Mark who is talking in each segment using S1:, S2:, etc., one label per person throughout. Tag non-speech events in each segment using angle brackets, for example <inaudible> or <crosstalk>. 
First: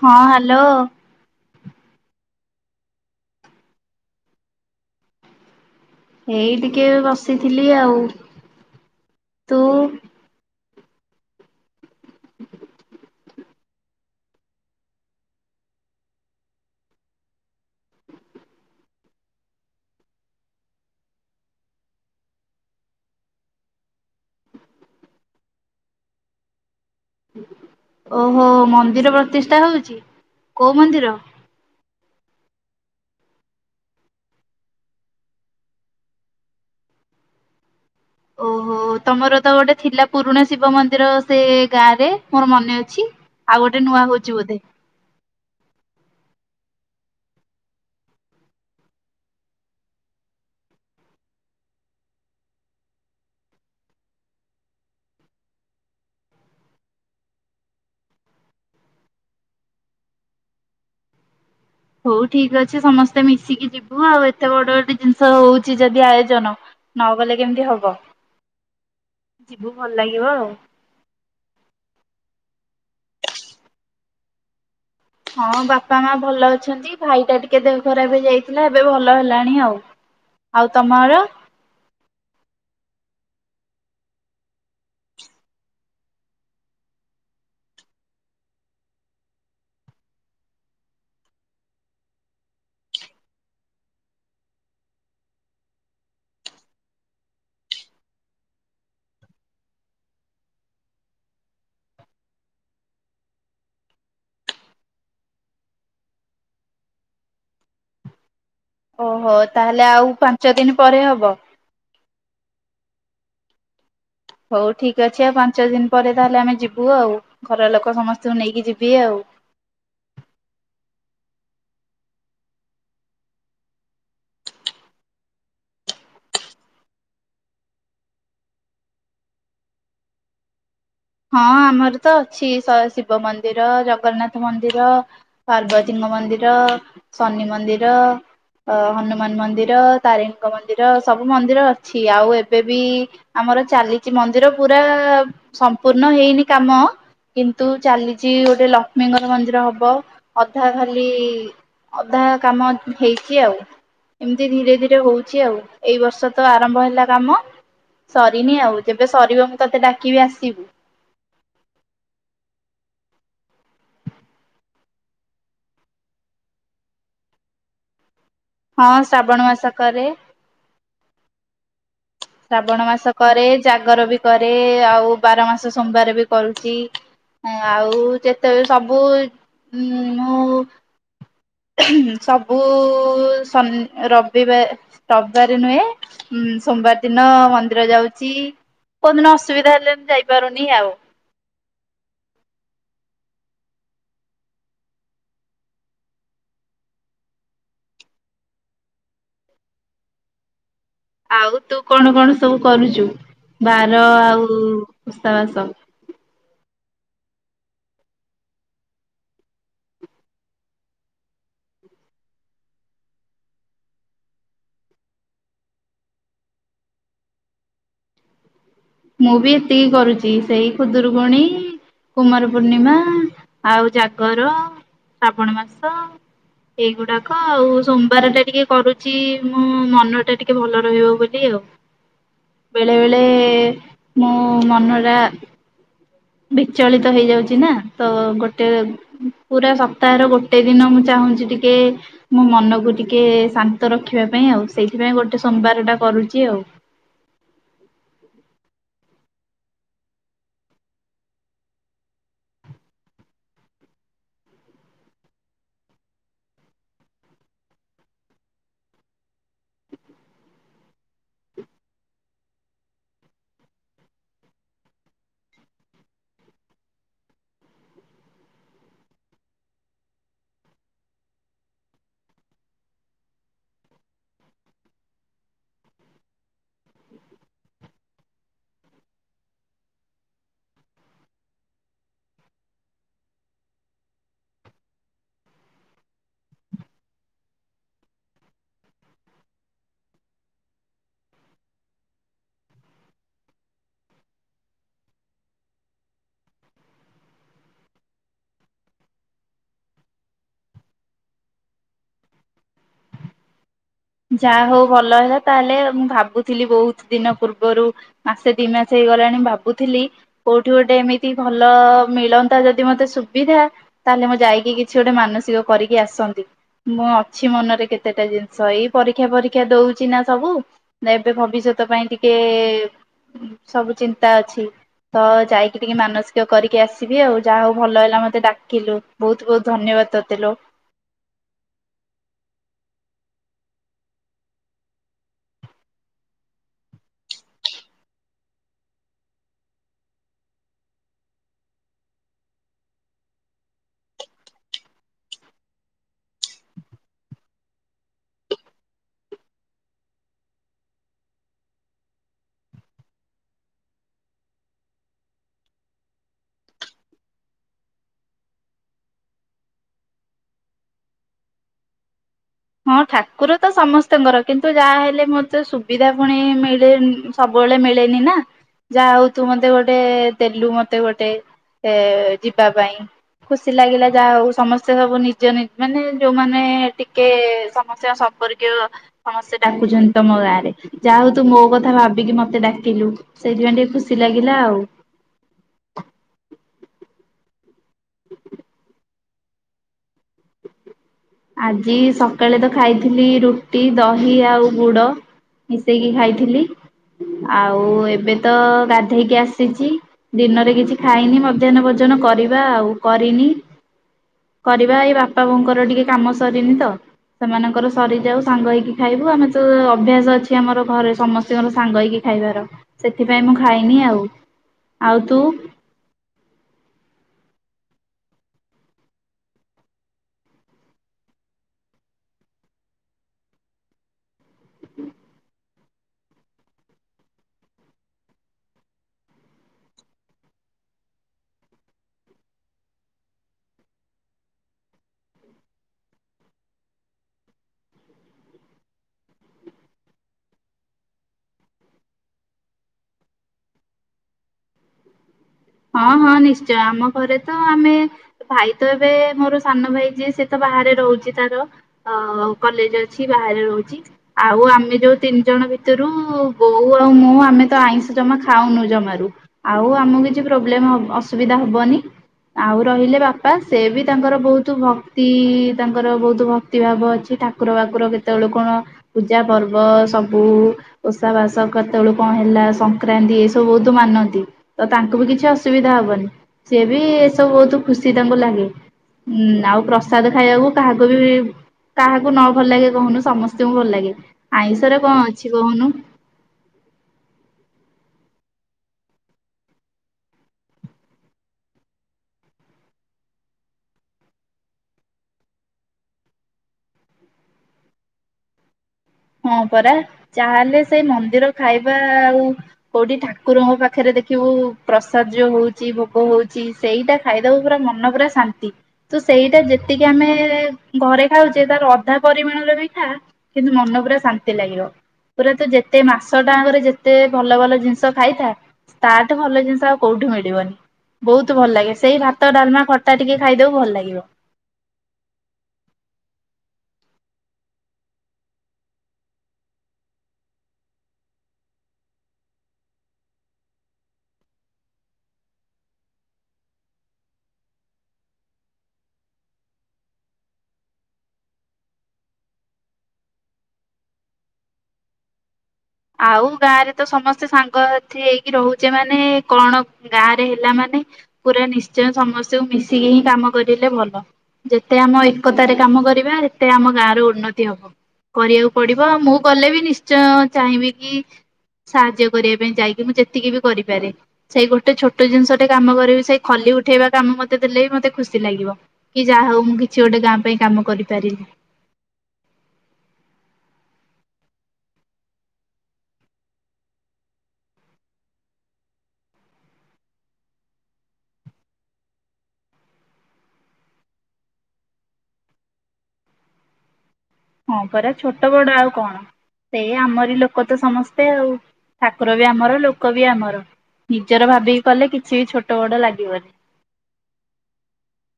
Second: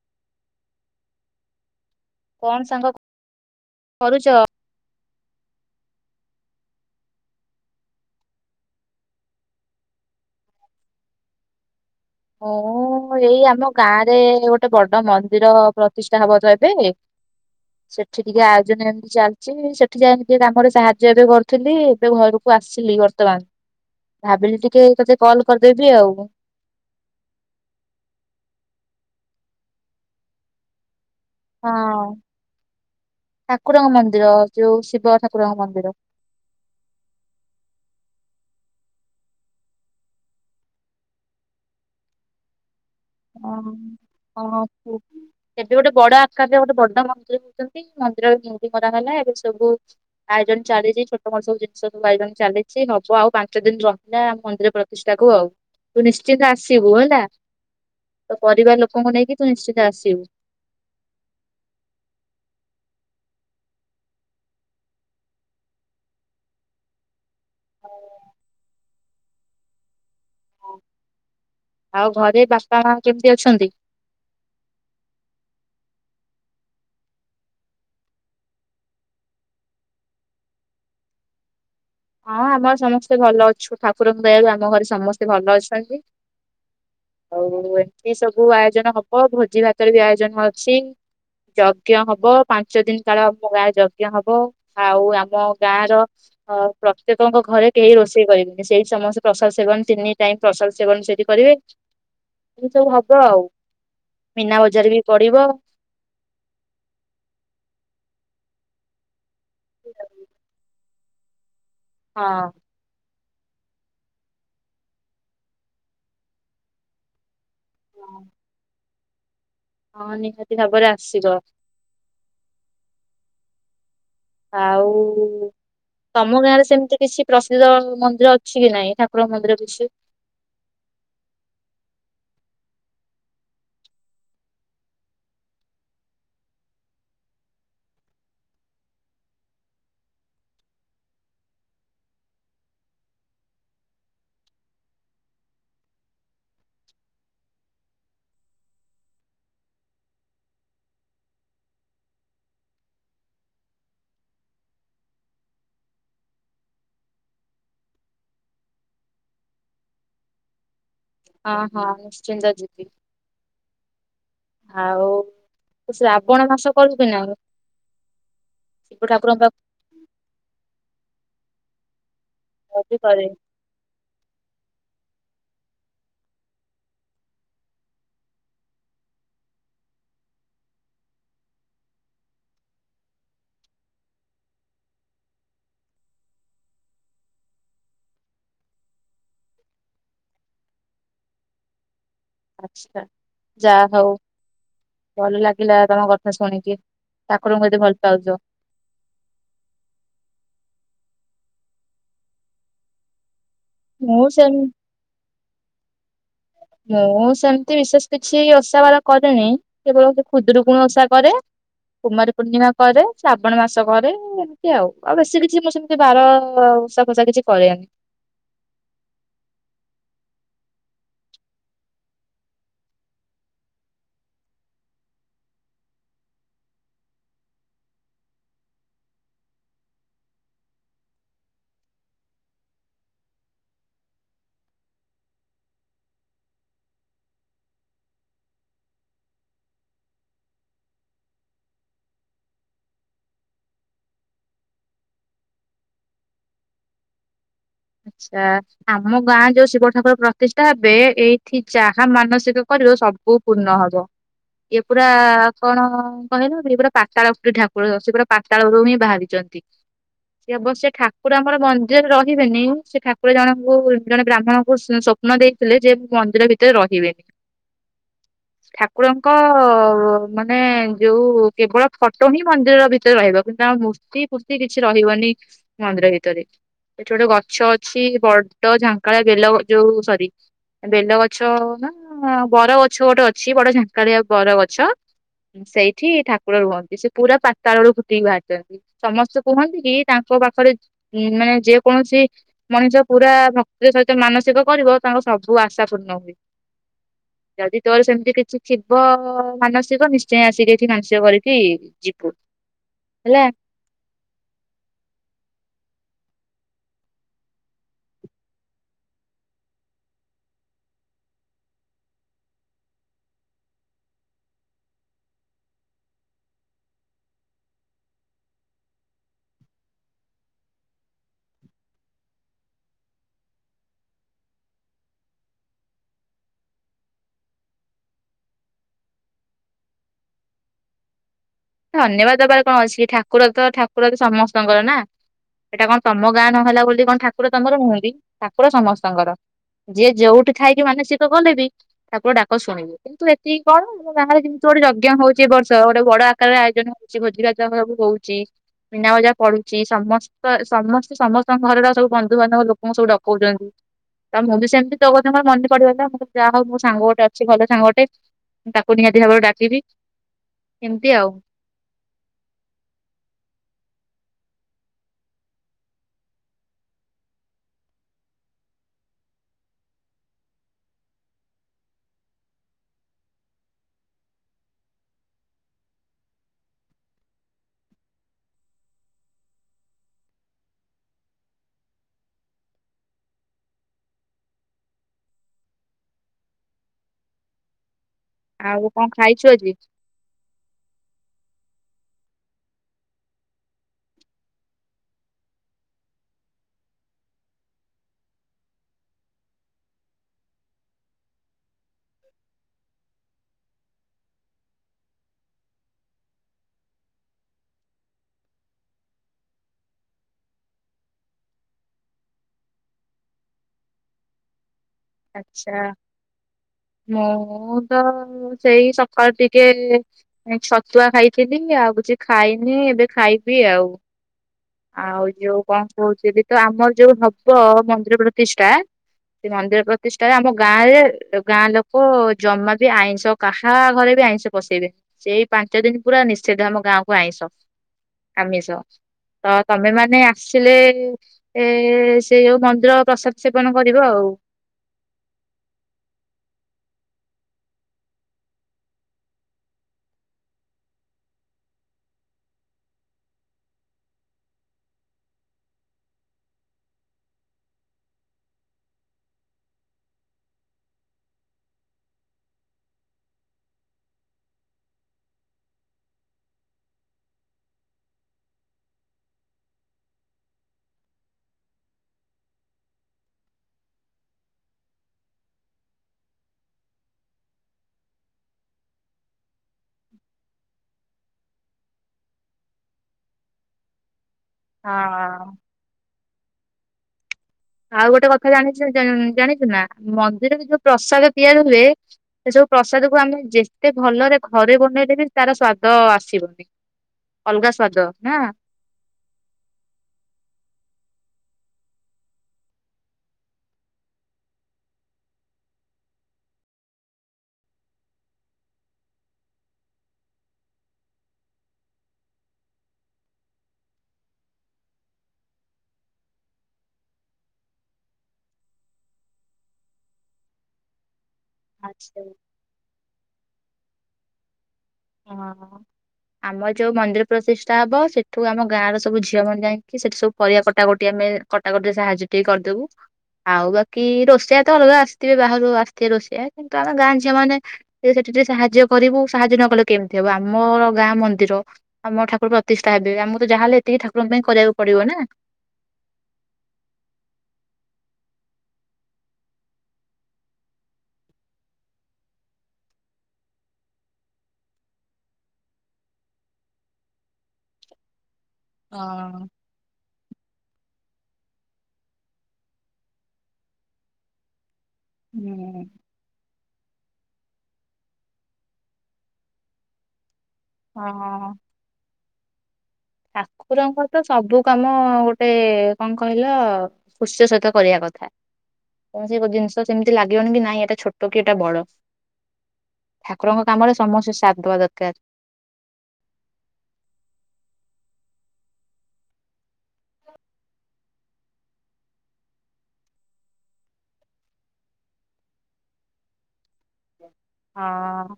S1: ହଁ ହ୍ୟାଲୋ।
S2: କଣ ସାଙ୍ଗ କରୁଛ?
S1: ହେଇ ଟିକେ ବସିଥିଲି ଆଉ ତୁ?
S2: ହୋ ଅ। ଏଇ ଆମ ଗାଁରେ ଗୋଟେ ବଡ ମନ୍ଦିର ପ୍ରତିଷ୍ଠା ହବ ତ ଏବେ। ସେଠି ଟିକେ ଆୟୋଜନ ଏମିତି ଚାଲିଛି ସେଠି ଯାଇକି କାମରେ ସାହାଯ୍ୟ ଏବେ କରୁଥିଲି ଏବେ ଘରକୁ ଆସିଲି ବର ବର୍ତ୍ତମାନ ଭାବିଲି ଟିକେ ତୋତେ କଲ କରିଦେବି ଆଉ।
S1: ଓହୋ ମନ୍ଦିର ପ୍ରତିଷ୍ଠା ହଉଛି କୋଉ ମନ୍ଦିର?
S2: ହଁ ଠାକୁରଙ୍କ ମନ୍ଦିର ଯୋଉ ଶିବ ଠାକୁରଙ୍କ ମନ୍ଦିର।
S1: ଓହୋ ତମର ତ ଗୋଟେ ଥିଲା ପୁରୁଣା ଶିବ ମନ୍ଦିର ସେ ଗାଁରେ ମୋର ମନେ ଅଛି। ଆଉ ଗୋଟେ ନୂଆ ହଉଛି ବୋଧେ।
S2: ହୁ ଏବେ ଗୋଟେ ବଡ ଆକାରରେ ଗୋଟେ ବଡ଼ ମନ୍ଦିର ହଉଛନ୍ତି ମନ୍ଦିରରେ ମୁଣ୍ଡି ମରାଗଲା ଏବେ ସବୁ ଆୟୋଜନ ଚାଲିଛି ଛୋଟ ମୋଟ ସବୁ ଜିନିଷ ସବୁ ଆୟୋଜନ ଚାଲିଛି ହବ ଆଉ ପାଞ୍ଚ ଦିନ ରହିଲା ଆମ ମନ୍ଦିର ପ୍ର ଷ୍ଟାକୁୁ ଆଉ ତୁ ନିଶ୍ଚିନ୍ତ ଆସିବୁ ହେଲା। ତୋ ପରିବାର ଲୋକଙ୍କୁ ନେଇକି ତୁ ନିଶ୍ଚିନ୍ତ ଆସିବୁ।
S1: ହଉ ଠିକ ଅଛି ସମସ୍ତେ ମିଶିକି ଯିବୁ ଆଉ ଏତେ ବଡ ଗୋଟେ ଜିନିଷ ହଉଛି ଯଦି ଆୟୋଜନ ନ ଗଲେ କେମିତି ହବ ଯିବୁ ଭଲ ଲାଗିବ ଆଉ।
S2: ଆଉ ଘରେ ବାପା ମା କେମିତି ଅଛନ୍ତି?
S1: ହଁ ବାପା ମା ଭଲ ଅଛନ୍ତି ଭାଇଟା ଟିକେ ଦେହ ଖରାପ ହେଇଯାଇଥିଲା ଏବେ ଭଲ ହେଲାଣି ଆଉ। ଆଉ ତମର
S2: ହଁ ଆମର ସମସ୍ତେ ଭଲ ଅଛୁ ଠାକୁରଙ୍କ ଦୟାରୁ ଆମ ଘରେ ସମସ୍ତେ ଭଲ ଅଛନ୍ତି। ଆଉ ଏମ୍ତି ସବୁ ଆୟୋଜନ ହବ ଭୋଜି ଭାତରେ ବି ଆୟୋଜନ ଅଛି ଯଜ୍ଞ ହବ ପାଞ୍ଚ ଦିନ୍ କାଳ ପ୍ରାୟେ ଯଜ୍ଞ ହବ ଆଉ ଆମ ଗାଁ ର ଅ ପ୍ରତ୍ୟେକଙ୍କ ଘରେ କେହି ରୋଷେଇ କରିବେନି ସେଇ ସମସ୍ତେ ପ୍ରସାଦ୍ ସେବନ୍ ତିନି ଟାଇମ୍ ପ୍ରସାଦ୍ ସେବନ୍ ସେଇଠି କରିବେ ଏ ସବୁ ହବ ଆଉ ମୀନା ବଜାର୍ ବି ପଡିବ
S1: ଓହୋ ତାହେଲେ ଆଉ ପାଞ୍ଚ ଦିନ୍ ପରେ ହବ?
S2: ହଁ।
S1: ହଉ ଠିକ୍ ଅଛି ଆଉ ପାଞ୍ଚ ଦିନ୍ ପରେ ତାହେଲେ ଆମେ ଯିବୁ ଆଉ ଘର ଲୋକ ସମସ୍ତଙ୍କୁ ନେଇକି ଯିବି ଆଉ।
S2: ହଁ ନିହାତି ଭାବରେ ଆସିବ। ଆଉ ତମ ଗାଁ ରେ ସେମ୍ତି କିଛି ପ୍ରସିଦ୍ଧ ମନ୍ଦିର ଅଛି କି ନାଇଁ ଠାକୁର ମନ୍ଦିର କିଛି?
S1: ହଁ ଆମର୍ ତ ଅଛି ଶହେ ଶିବ ମନ୍ଦିର, ଜଗନ୍ନାଥ୍ ମନ୍ଦିର ପାର୍ବତୀଙ୍କ ମନ୍ଦିର, ଶନି ମନ୍ଦିର ଅ ହନୁମାନ୍ ମନ୍ଦିର, ତାରିଙ୍କ ମନ୍ଦିର ସବୁ ମନ୍ଦିର ଅଛି ଆଉ ଏବେ ବି ଆମର ଚାଲିଛି ମନ୍ଦିର ପୁରା ସମ୍ପୂର୍ଣ୍ଣ ହେଇନି କାମ କିନ୍ତୁ ଚାଲିଛି ଗୋଟେ ଲକ୍ଷ୍ମୀଙ୍କର ମନ୍ଦିର ହବ ଅଧା ଖାଲି ଅଧା କାମ ହେଇଚି ଆଉ। ଏମିତି ଧୀରେ ଧୀରେ ହଉଚି ଆଉ ଏଇ ବର୍ଷ ତ ଆରମ୍ଭ ହେଲା କାମ ସରିନି ଆଉ ଯେବେ ସରିବ ମୁଁ ତତେ ଡାକିବି ଆସିବୁ?
S2: ହଁହଁ ନିଶ୍ଚିନ୍ତ ଯିବି। ଆଉ ତୁ ଶ୍ରାବଣ ମାସ କରୁଚୁ ନା ଆଉ?
S1: ହଁ ଶ୍ରାବଣ ମାସ କରେ। ଶ୍ରାବଣ ମାସ କରେ ଜାଗର ବି କରେ ଆଉ ବାର ମାସ ସୋମବାରେ ବି କରୁଚି। ହଁ ଆଉ ଯେତେବେଳେ ସବୁ ଉଁ ମୁଁ ସବୁ ସନ୍ ରବିବାରେ ଶବ୍ଦାରେ ନୁହେଁ ହୁଁ ସୋମବାର୍ ଦିନ ମନ୍ଦିର ଯାଉଚି କୋଉଦିନ ଅସୁବିଧା ହେଲେ ମୁ ଯାଇପାରୁନି ଆଉ।
S2: ଆଛା ଯା ହଉ। ଭଲ୍ ଲାଗିଲା ତମ କଥା ଶୁଣିକି ଠାରଙ୍କୁ ଏତେ ଭଲ୍ ପାଉଚ।
S1: ଆଉ ତୁ କଣ କଣ ସବୁ କରୁଚୁ ବାର
S2: ମୁଁ
S1: ଆଉ
S2: ସେମ
S1: ଉଷାବାସ?
S2: ମୁଁ ସେମ୍ତି ବିଶେଷ୍ କିଛି ଓଷା ବାର କରେନି କେବଳ ସେ ଖୁଦ୍ରୁକୁୁଣି ଓଷା କରେ କୁମାରୀ ପୂର୍ଣ୍ଣିମା କରେ ଶ୍ରାବଣ ମାସ କରେ ଏମ୍ତି ଆଉ ଆଉ ବେଶୀ କିଛି ମୁଁ ସେ ସେ ବାର ଓଷା ପୋଷା କିଛି କରିବାର୍
S1: ମୁଁ ବି ଏତିକି କରୁଚି ସେଇ ଖୁଦୁରୁକୁୁଣୀ କୁମାର ପୂର୍ଣ୍ଣିମା, ଆଉ ଜାଗର, ଶ୍ରାବଣ ମାସ ଏଇଗୁଡାକ ଆଉ ସୋମ୍ବାର ଟା ଟିକେ କରୁଛି ମୋ ମନ ଟା ଟିକେ ଭଲ ରହିବ ବୋଲି ଆଉ। ବେଳେ ବେଳେ ମୋ ମନଜା ବିଚଳିତ ହେଇଯାଉଛି ନା ତ ଗୋଟେରେ ପୁରା ସପ୍ତାହର ଗୋଟେ ଦିନ ମୁଁ ଚାହୁଁଛି ଟିକେ ମୋ ମନକୁ ଟିକେ ଶାନ୍ତ ରଖିବା ପାଇଁ ଆଉ ସେଇଥିପାଇଁ ଗୋଟେ ସୋମ୍ବାର ଟା କରୁଛି ଆଉ।
S2: ଆଛା। ଆମ ଗାଁ ଯଉ ଶିବ ଠାକୁର ପ୍ରତିଷ୍ଠା ହେବେ ଏଇଠି ଯାହା ମାନସିକ କରିବ ସବୁ ପୂର୍ଣ୍ଣ ହବ। ଇଏ ପୁରା କଣ କହିଲ? ସେ ପୁରା ପାତାଳଫୁଟି ଠାକୁର ସେ ପୁରା ପାତାଳରୁ ହିଁ ବାହାରିଛନ୍ତି। ସେ ଅବଶ୍ୟ ଠାକୁର ଆମର ମନ୍ଦିରରେ ରହିବେନି ସେ ଠାକୁର ଜଣଙ୍କୁ ଜଣେ ବ୍ରାହ୍ମଣଙ୍କୁ ସ୍ୱପ୍ନ ଦେଇଥିଲେ ଯେ ମୁଁ ମନ୍ଦିର ଭିତରେ ରହିବେନି। <inaudible> ଠାକୁରଙ୍କ ମାନେ ଯୋଉ କେବଳ ଫଟୋ ହିଁ ମନ୍ଦିର ଭିତରେ ରହିବ କିନ୍ତୁ ମୂର୍ତ୍ତି ଫୁର୍ତ୍ତି କିଛି ରହିବନି ମନ୍ଦିର ଭିତରେ। ଏଠି ଗୋଟେ ଗଛ ଛି ବଡ ଝାଙ୍କାଳି ବେଲ ଯୋଉ ସରି ବେଲଗଛ ନା ବର ଗଛ ଗୋଟେ ଅଛି ବଡ ଝାଙ୍କାଳିଆ ବର ଗଛ। ସେଇଠି ଠାକୁର ରୁହନ୍ତି। ସେ ପୁରା ପାତାଳରୁ ଫୁଟିକି ବାହାରିଛନ୍ତି। ସମସ୍ତେ କୁହନ୍ତି କି ତାଙ୍କ ପାଖରେ ମାନେ ଯେ କୌଣସି ମଣିଷ ପୁରା ଭକ୍ତିର ସହିତ ମାନସିକ କରିବ ତାଙ୍କ ସବୁ ଆଶା ପୂର୍ଣ୍ଣ ହୁଏ। ଯଦି ତର ସେମିତି କିଛି ଥିବ ମାନସିକ ନିଶ୍ଚୟ ଆସିକି ଏଠି ମାନସିକ କରିକି ଯିବୁ ହେଲା।
S1: ଯାହା ହଉ ଭଲ ହେଲା ତାହେଲେ ମୁଁ ଭାବୁଥିଲି ବହୁତ ଦିନ ପୂର୍ବରୁ ମାସେ ଦି ମାସେ ହେଇଗଲାଣି ଭାବୁଥିଲି କୋଉଠି ଗୋଟେ ଏମିତି ଭଲ ମିଳନ୍ତା ଯଦି ମତେ ସୁବିଧା ତାହେଲେ ମୁଁ ଯାଇକି କିଛି ଗୋଟେ ମାନସିକ କରିକି ଆସନ୍ତି। ମୁଁ ଅଛି ମନରେ କେତେଟା ଜିନିଷ ଏଇ ପରୀକ୍ଷା-ପରୀକ୍ଷା ଦଉଛି ନା ସବୁ। ଏବେ ଭବିଷ୍ୟତ ପାଇଁ ଟିକେ ସବୁଚିନ୍ତା ଅଛି। ତ ଯାଇକି ଟିକେ ମାନସିକ କରିକି ଆସିବି ଆଉ ଯାହା ହଉ ଭଲ ହେଲା ମତେ ଡାକିଲୁ। ବହୁତ-ବହୁତ ଧନ୍ୟବାଦ ତତେ ଲୋ।
S2: ଧନ୍ୟବାଦ ଦବାର କଣ ଅଛି। ଠାକୁର ତ ଠାକୁର ବି ସମସ୍ତଙ୍କର ନା। ଏଇଟା କଣ ତମ ଗାଁ ନହେଲା ବୋଲି କଣ ଠାକୁର ତମର ନୁହନ୍ତି। ଠାକୁର ସମସ୍ତଙ୍କର। ଯିଏ ଯୋଉଠି ଥାଇକି ମାନସିକ କଲେ ବି ଠାକୁର ଡାକ ଶୁଣିବେ। କିନ୍ତୁ ଏତିକି କଣ ଆମ ଗାଁରେ ଯେମିତି ଗୋଟେ ଯଜ୍ଞ ହୋଉଛି ଏ ବର୍ଷ ଗୋଟେ ବଡ଼ ଆକା ଆୟୋଜନ ହଉଛି ଭୋଜି ସବୁ ହଉଛି। ମିନାବଜାର ପଡ଼ୁଛି ସମସ୍ତ ସମସ୍ତେ ସମସ୍ତଙ୍କ ଘରର ସବୁ ବନ୍ଧୁବାନ୍ଧବ ଲୋକଙ୍କୁ ସବୁ ଡକଉଛନ୍ତି। ତ ମୁଁ ବି ସେମତି ତୋ କଥା ମୋର ମନେ ପଡ଼ିଗଲା ମୁଁ କହିଲି ଯାହା ହଉ ମୋ ସାଙ୍ଗ ଗୋଟେ ଅଛି। ଭଲ ସାଙ୍ଗ ଗୋଟେ ତାକୁ ନିହାତି ଭାବରେ ଡାକିବି। ଏମିତି ଆଉ
S1: ହଁ ଠାକୁର ତ ସମସ୍ତିଙ୍କର କିନ୍ତୁ ଯାହାହଲେ ମତେ ସୁବିଧା ପୁଣି ମିଳେ ସବୁବେଳେ ମିଳେନି ନା। ଯାହା ହଉ ତୁ ମତେ ଗୋଟେ ଦେଲୁ ମତେ ଗୋଟେ ଏ ଯିବା ପାଇଁ। ଖୁସି ଲାଗିଲା ଯାହା ହଉ ସମସ୍ତେ ସବୁ ନିଜ ନି ମାନେ ଯୋଉମାନେ ଟିକେ ସମସ୍ତିଙ୍କ ସମ୍ପର୍କୀୟ ସମସ୍ତେ ଡାକୁଛନ୍ତି ତମ ଗାଁ ରେ। ଯା ହଉ ତୁ ମୋ କଥା ଭାବିକି ମତେ ଡାକିଲୁ ସେଥିପାଇଁ ଟିକେ ଖୁସି ଲାଗିଲା ଆଉ। <inaudible>
S2: ଆଉ କଁ ଖାଇଛୁ ଆଜି?
S1: ଆଜି ସକାଳେ ତ ଖାଇଥିଲି ରୁଟି ଦହି ଆଉ ଗୁଡ଼। ମିଶେଇକି ଖାଇଥିଲି। ଆଉ ଏବେ ତ ଗାଧେଇକି ଆସିଛି। ଦିନରେ କିଛି ଖାଇନି ମଧ୍ୟାହ୍ନନ ଭୋଜନ କରିବା ଆଉ କରିନି। କରିବା ଏଇ ବାପା ବୋଉଙ୍କର ଟିକେ କାମ ସରିନି ତ। ସେମାନଙ୍କର ସରିଯାଉ ସାଙ୍ଗ ହେଇକି ଖାଇବୁ ଆମେ ତ ଅଭ୍ୟାସ ଅଛି ଆମର ଘରେ ସମସ୍ତିଙ୍କର ସାଙ୍ଗ ହେଇକି ଖାଇବାର ସେଥିପାଇଁ ମୁଁ ଖାଇନି ଆଉ। ଆଉ ତୁ?
S2: ଆଛା ମୁଁ ତ ସେଇ ସକାଳୁ ଟିକେ ଏଇ ଛତୁଆ ଖାଇଥିଲି ଆଉ କିଛି ଖାଇନି ଏବେ ଖାଇବି ଆଉ। ଆଉ ଯୋଉ କଣ କହୁଥିଲି ତ ଆମର ଯୋଉ ହବ ମନ୍ଦିର ପ୍ରତିଷ୍ଠା। ସେ ମନ୍ଦିର ପ୍ର ତିଷ୍ଟାରେ ଆମ ଗାଁରେ ଗାଁ ଲୋକ ଜମା ବି ଆଇଁଷ କାହା ଘରେ ବି ଆଇଁଷ ପସେଇବେ ସେଇ ପାଞ୍ଚ ଦିନ ପୁରା ନିସେଧ ଆମ ଗାଁକୁ ଆଇଁଷ ଆମିଷ। ତ ତମେମାନେ ଆସିଲେ ଏ ସେ ଯୋଉ ମନ୍ଦିର ପ୍ରସାଦ ସେବନ କରିବ ଆଉ।
S1: ହଁ ହଁ ନିଶ୍ଚୟ ଆମ ଘରେ ତ ଆମେ ଭାଇ ତ ଏବେ ମୋର ସାନ ଭାଇ ଯିଏ ସେ ତ ବାହାରେ ରହୁଚି ତାର। ଅ କଲେଜ ଯାଉଚି ବାହାରେ ରହୁଚି। ଆଉ ଆମେ ଯୋଉ ତିନି ଜଣ ଭିତରୁ ବୋଉ ଆଉ ମୁଁ ଆମେ ତ ଆଇଁଷ ଜମା ଖାଉନୁ ଜମାରୁ। ଆଉ ଆମକୁ କିଛି ପ୍ରୋବ୍ଲେମ ହବ ଅସୁବିଧା ହବନି। ଆଉ ରହିଲେ ବାପା ସେ ବି ତାଙ୍କର ବହୁତ ଭକ୍ତି ତାଙ୍କର ବହୁତ ଭ କ୍ତିଭାବ ଅଛି ଠାକୁର ବାକୁର କେତେବେଳେ କଣ ପୂଜା ପର୍ବ ସବୁ ଓଷା ବାସ କେତେବେଳୁ କଣ ହେଲା ସଂକ୍ରାନ୍ତି ଏଇସବୁ ବୋହୁତୁ ମାନନ୍ତି। ତ ତାଙ୍କୁ ବି କିଛି ଅସୁବିଧା ହବନି ସିଏ ବି ଏସବୁ ବୋହୁତୁ ଖୁସି ତାଙ୍କୁ ଲାଗେ। ହୁଁ ଆଉ ପ୍ରସାଦ ଖାଇବାକୁ କାହାକୁ ବି କାହାକୁ ନ ଭଲ ଲାଗେ କୋହୁନୁ। ସମସ୍ତଙ୍କୁ ଭଲ ଲାଗେ। ଆଇଁଷରେ କଣ
S2: ହଁ।
S1: ଅଛି କୋହୁନୁ।
S2: ଆଉ ଗୋଟେ କଥା ଜାଣିଛୁ ଜା-ଜାଣିଚୁ ନା ମନ୍ଦିରରେ ଯୋଉ ପ୍ରସାଦ ତିଆରି ହୁଏ। ସେ ସବୁ ପ୍ରସାଦକୁ ଆମେ ଯେତେ ଭଲରେ ଘରେ ବନେଇଲେବି ତାର ସ୍ଵାଦ ଆସିବନି। ଅଲଗା ସ୍ଵାଦ ନାଁ।
S1: ହଁ ପରା ଯାହା ହେଲେ ସେ ମନ୍ଦିର ଖାଇବା ଆଉ କୋଉଠି ଠାକୁରଙ୍କ ପାଖରେ ଦେଖିବୁ ପ୍ରସାଦ ଯୋଉ ହଉଚି ଭୋଗ ହଉଚି ସେଇଟା ଖାଇଦୋବୁ ପୁରା ମନ ପୁରା ଶାନ୍ତି। ତୁ ସେଇଟା ଯେତିକି ଆମେ ଘରେ ଖାଉଚେ ତାର ଅଧା ପରିମାଣରେ ବି ଖା କିନ୍ତୁ ମନ ପୁରା ଶାନ୍ତି ଲାଗିବ। ପୁରା ତୁ ଯେତେ ମାସଟାଙ୍କରେ ଯେତେ ଭଲ ଭଲ ଜିନିଷ ଖାଇଥା। ତା ଠୁ ଭଲ ଜିନିଷ ଆଉ କୋଉଠୁ ମିଳିବନି। ବହୁତ ଭଲ ଲାଗେ ସେଇ
S2: ଆଚ୍ଛା।
S1: ଭାତ ଡାଲମା ଖଟା ଟିକେ ଖାଇଦୋବୁ ଭଲ ଲାଗିବ।
S2: ହଁ। ଆମର ଯୋଉ ମନ୍ଦିର ପ୍ରତିଷ୍ଠା ହବ ସେଠୁ ଆମ ଗାଁର ସବୁ ଝିଅ ମାନେ ଯାଇକି ସେଠି ସବୁ ପରିବା କଟା କୁଟି ଆମେ କଟା କୁଟିରେ ସାହାଯ୍ୟ ଟିକେ କରିଦୋବୁ। ଆଉ ବାକି ରୋଷେୟା ତ ଅଲଗା ଆସିଥିବେ ବାହାରୁ ଆସିଥିବେ ରୋଷେୟା କିନ୍ତୁ ଆମେ ଗାଁ ଝିଅ ମାନେ ସିଏ ସେଠି ଟିକେ ସାହାଯ୍ୟ କରିବୁ ସାହାଯ୍ୟ ନ କଲେ କେମିତି ହବ ଆମର ଗାଁ ମନ୍ଦିର। ଆମ ଠାକୁର ପ୍ରତିଷ୍ଠା ହେବେ ଆମକୁ ତ ଯାହା ହେଲେ ଏତିକି ଠାକୁରଙ୍କ ପାଇଁ କରିବାକୁ ପଡିବ ନା।
S1: ଆଉ ଗାଁରେ ତ ସମସ୍ତେ ସାଙ୍ଗ ସାଥି ହେଇକି ରହୁଚେ ମାନେ କଣ ଗାଁରେ ହେଲା ମାନେ ପୁରା ନିଶ୍ଚୟ ସମସ୍ତିଙ୍କୁ ମିଶିକି ହିଁ କାମ କରିଲେ ଭଲ। ଯେତେ ଆମ ଏକତାରେ କାମ କରିବା ହେତେ ଆମ ଗାଁର ଉନ୍ନତି ହବ କରିବାକୁ ପଡିବ ମୁଁ
S2: ହଁ।
S1: ଗଲେ ବି ନିଶ୍ଚୟ ଚାହିଁବି କି ସାହାଯ୍ୟ କରିବା ପାଇଁ ଯାଇକି ମୁଁ ଯେତିକି ବି କରିପାରେ ସେଇ ଗୋଟେ ଛୋ ଟ ଜିନିଷଟେ
S2: ହୁଁ
S1: କାମ କରିବି ସେଇ ଖଲି ଉଠେଇବା କାମ ମତେ ଦେଲେ ବି ମତେ ଖୁସି ଲାଗିବ କି ଯାହା ହୋଉ ମୁଁ କିଛି ଗୋଟେ ଗାଁ ପାଇଁ କାମ କରିପାରିବି।
S2: ହଁ ଠାକୁରଙ୍କର ତ ସବୁ କାମ ଗୋଟେ କଣ କହିଲ ଖୁସିର ସହିତ କରିବା କଥା। କୌଣସି ଏକ ଜିନିଷ ସେମିତି ଲାଗିବନି କି ନାଇଁ ଏଇଟା ଛୋଟ କି ଏଟା ବଡ। ଠାକୁରଙ୍କ କାମରେ ସମସ୍ତେ ସାଥ ଦବା ଦରକାର।
S1: ହଁ ପରା ଛୋଟ ବଡ ଆଉ କଣ। ସେଇ ଆମରି ଲୋକ ତ ସମସ୍ତେ ଆଉ ଠାକୁର ବି ଆମର ଲୋକ ବି ଆମର। ନିଜର ଭାବିକି କଲେ କିଛି ବି ଛୋଟ ବଡ ଲାଗିବନି।
S2: ହଁ।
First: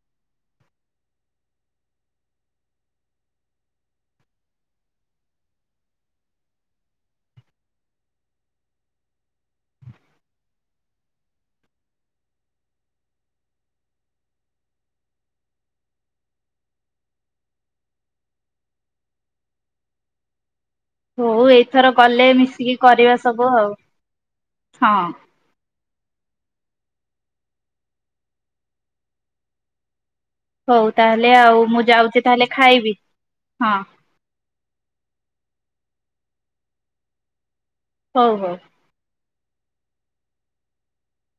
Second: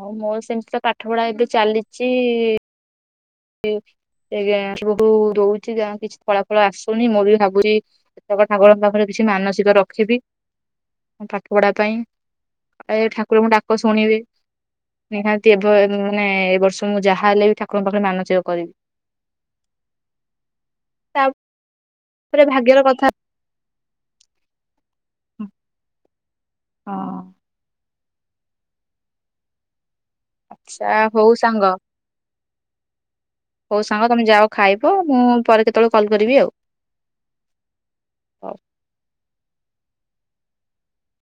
S2: ହଉ ମୋର ସେମିତି ତ ପାଠ ପଢା ଏବେ ଚାଲିଚି। ଏ ଗାଁ ବୋହୂ ରହୁଛି ଯାହା କିଛି ଫଳା ଫଳ ଆସୁନି ମୁଁ ବି ଭାବୁଛି ଜଗା ଠାକୁରଙ୍କ ପାଖରେ କିଛି ମାନସିକ ରଖିବିି। ପାଠ ପଢା ପାଇଁ କାଳେ ଠାକୁର ଡାକ ଶୁଣିବେ। ନିହାତି ଏବେ ମାନେ ଏ ବର୍ଷ ମୁଁ ଯାହା ହେଲେ ବି ଠାକୁରଙ୍କ ପାଖରେ ମାନସିକ କରିବି।
S1: ହଉ
S2: ତାପରେ
S1: ଏଇଥର ଗଲେ ମିଶିକି
S2: ଭାଗ୍ୟର କଥା
S1: କରିବା ସବୁ ଆଉ ହଁ।
S2: ହୁଁ। ହଁ।
S1: ହଉ
S2: ଆଚ୍ଛା
S1: ତାହେଲେ ଆଉ
S2: ସାଙ୍ଗ
S1: ମୁଁ ଯାଉଚି ତାହେଲେ ଖାଇବି। ହଁ
S2: ହଉ ସାଙ୍ଗ ତମେ ଯାଅ ଖାଇବ ମୁଁ ପରେ କେତେବେଳେ କଲ୍ କରିବି ଆଉ।
S1: ହଉ ହଉ।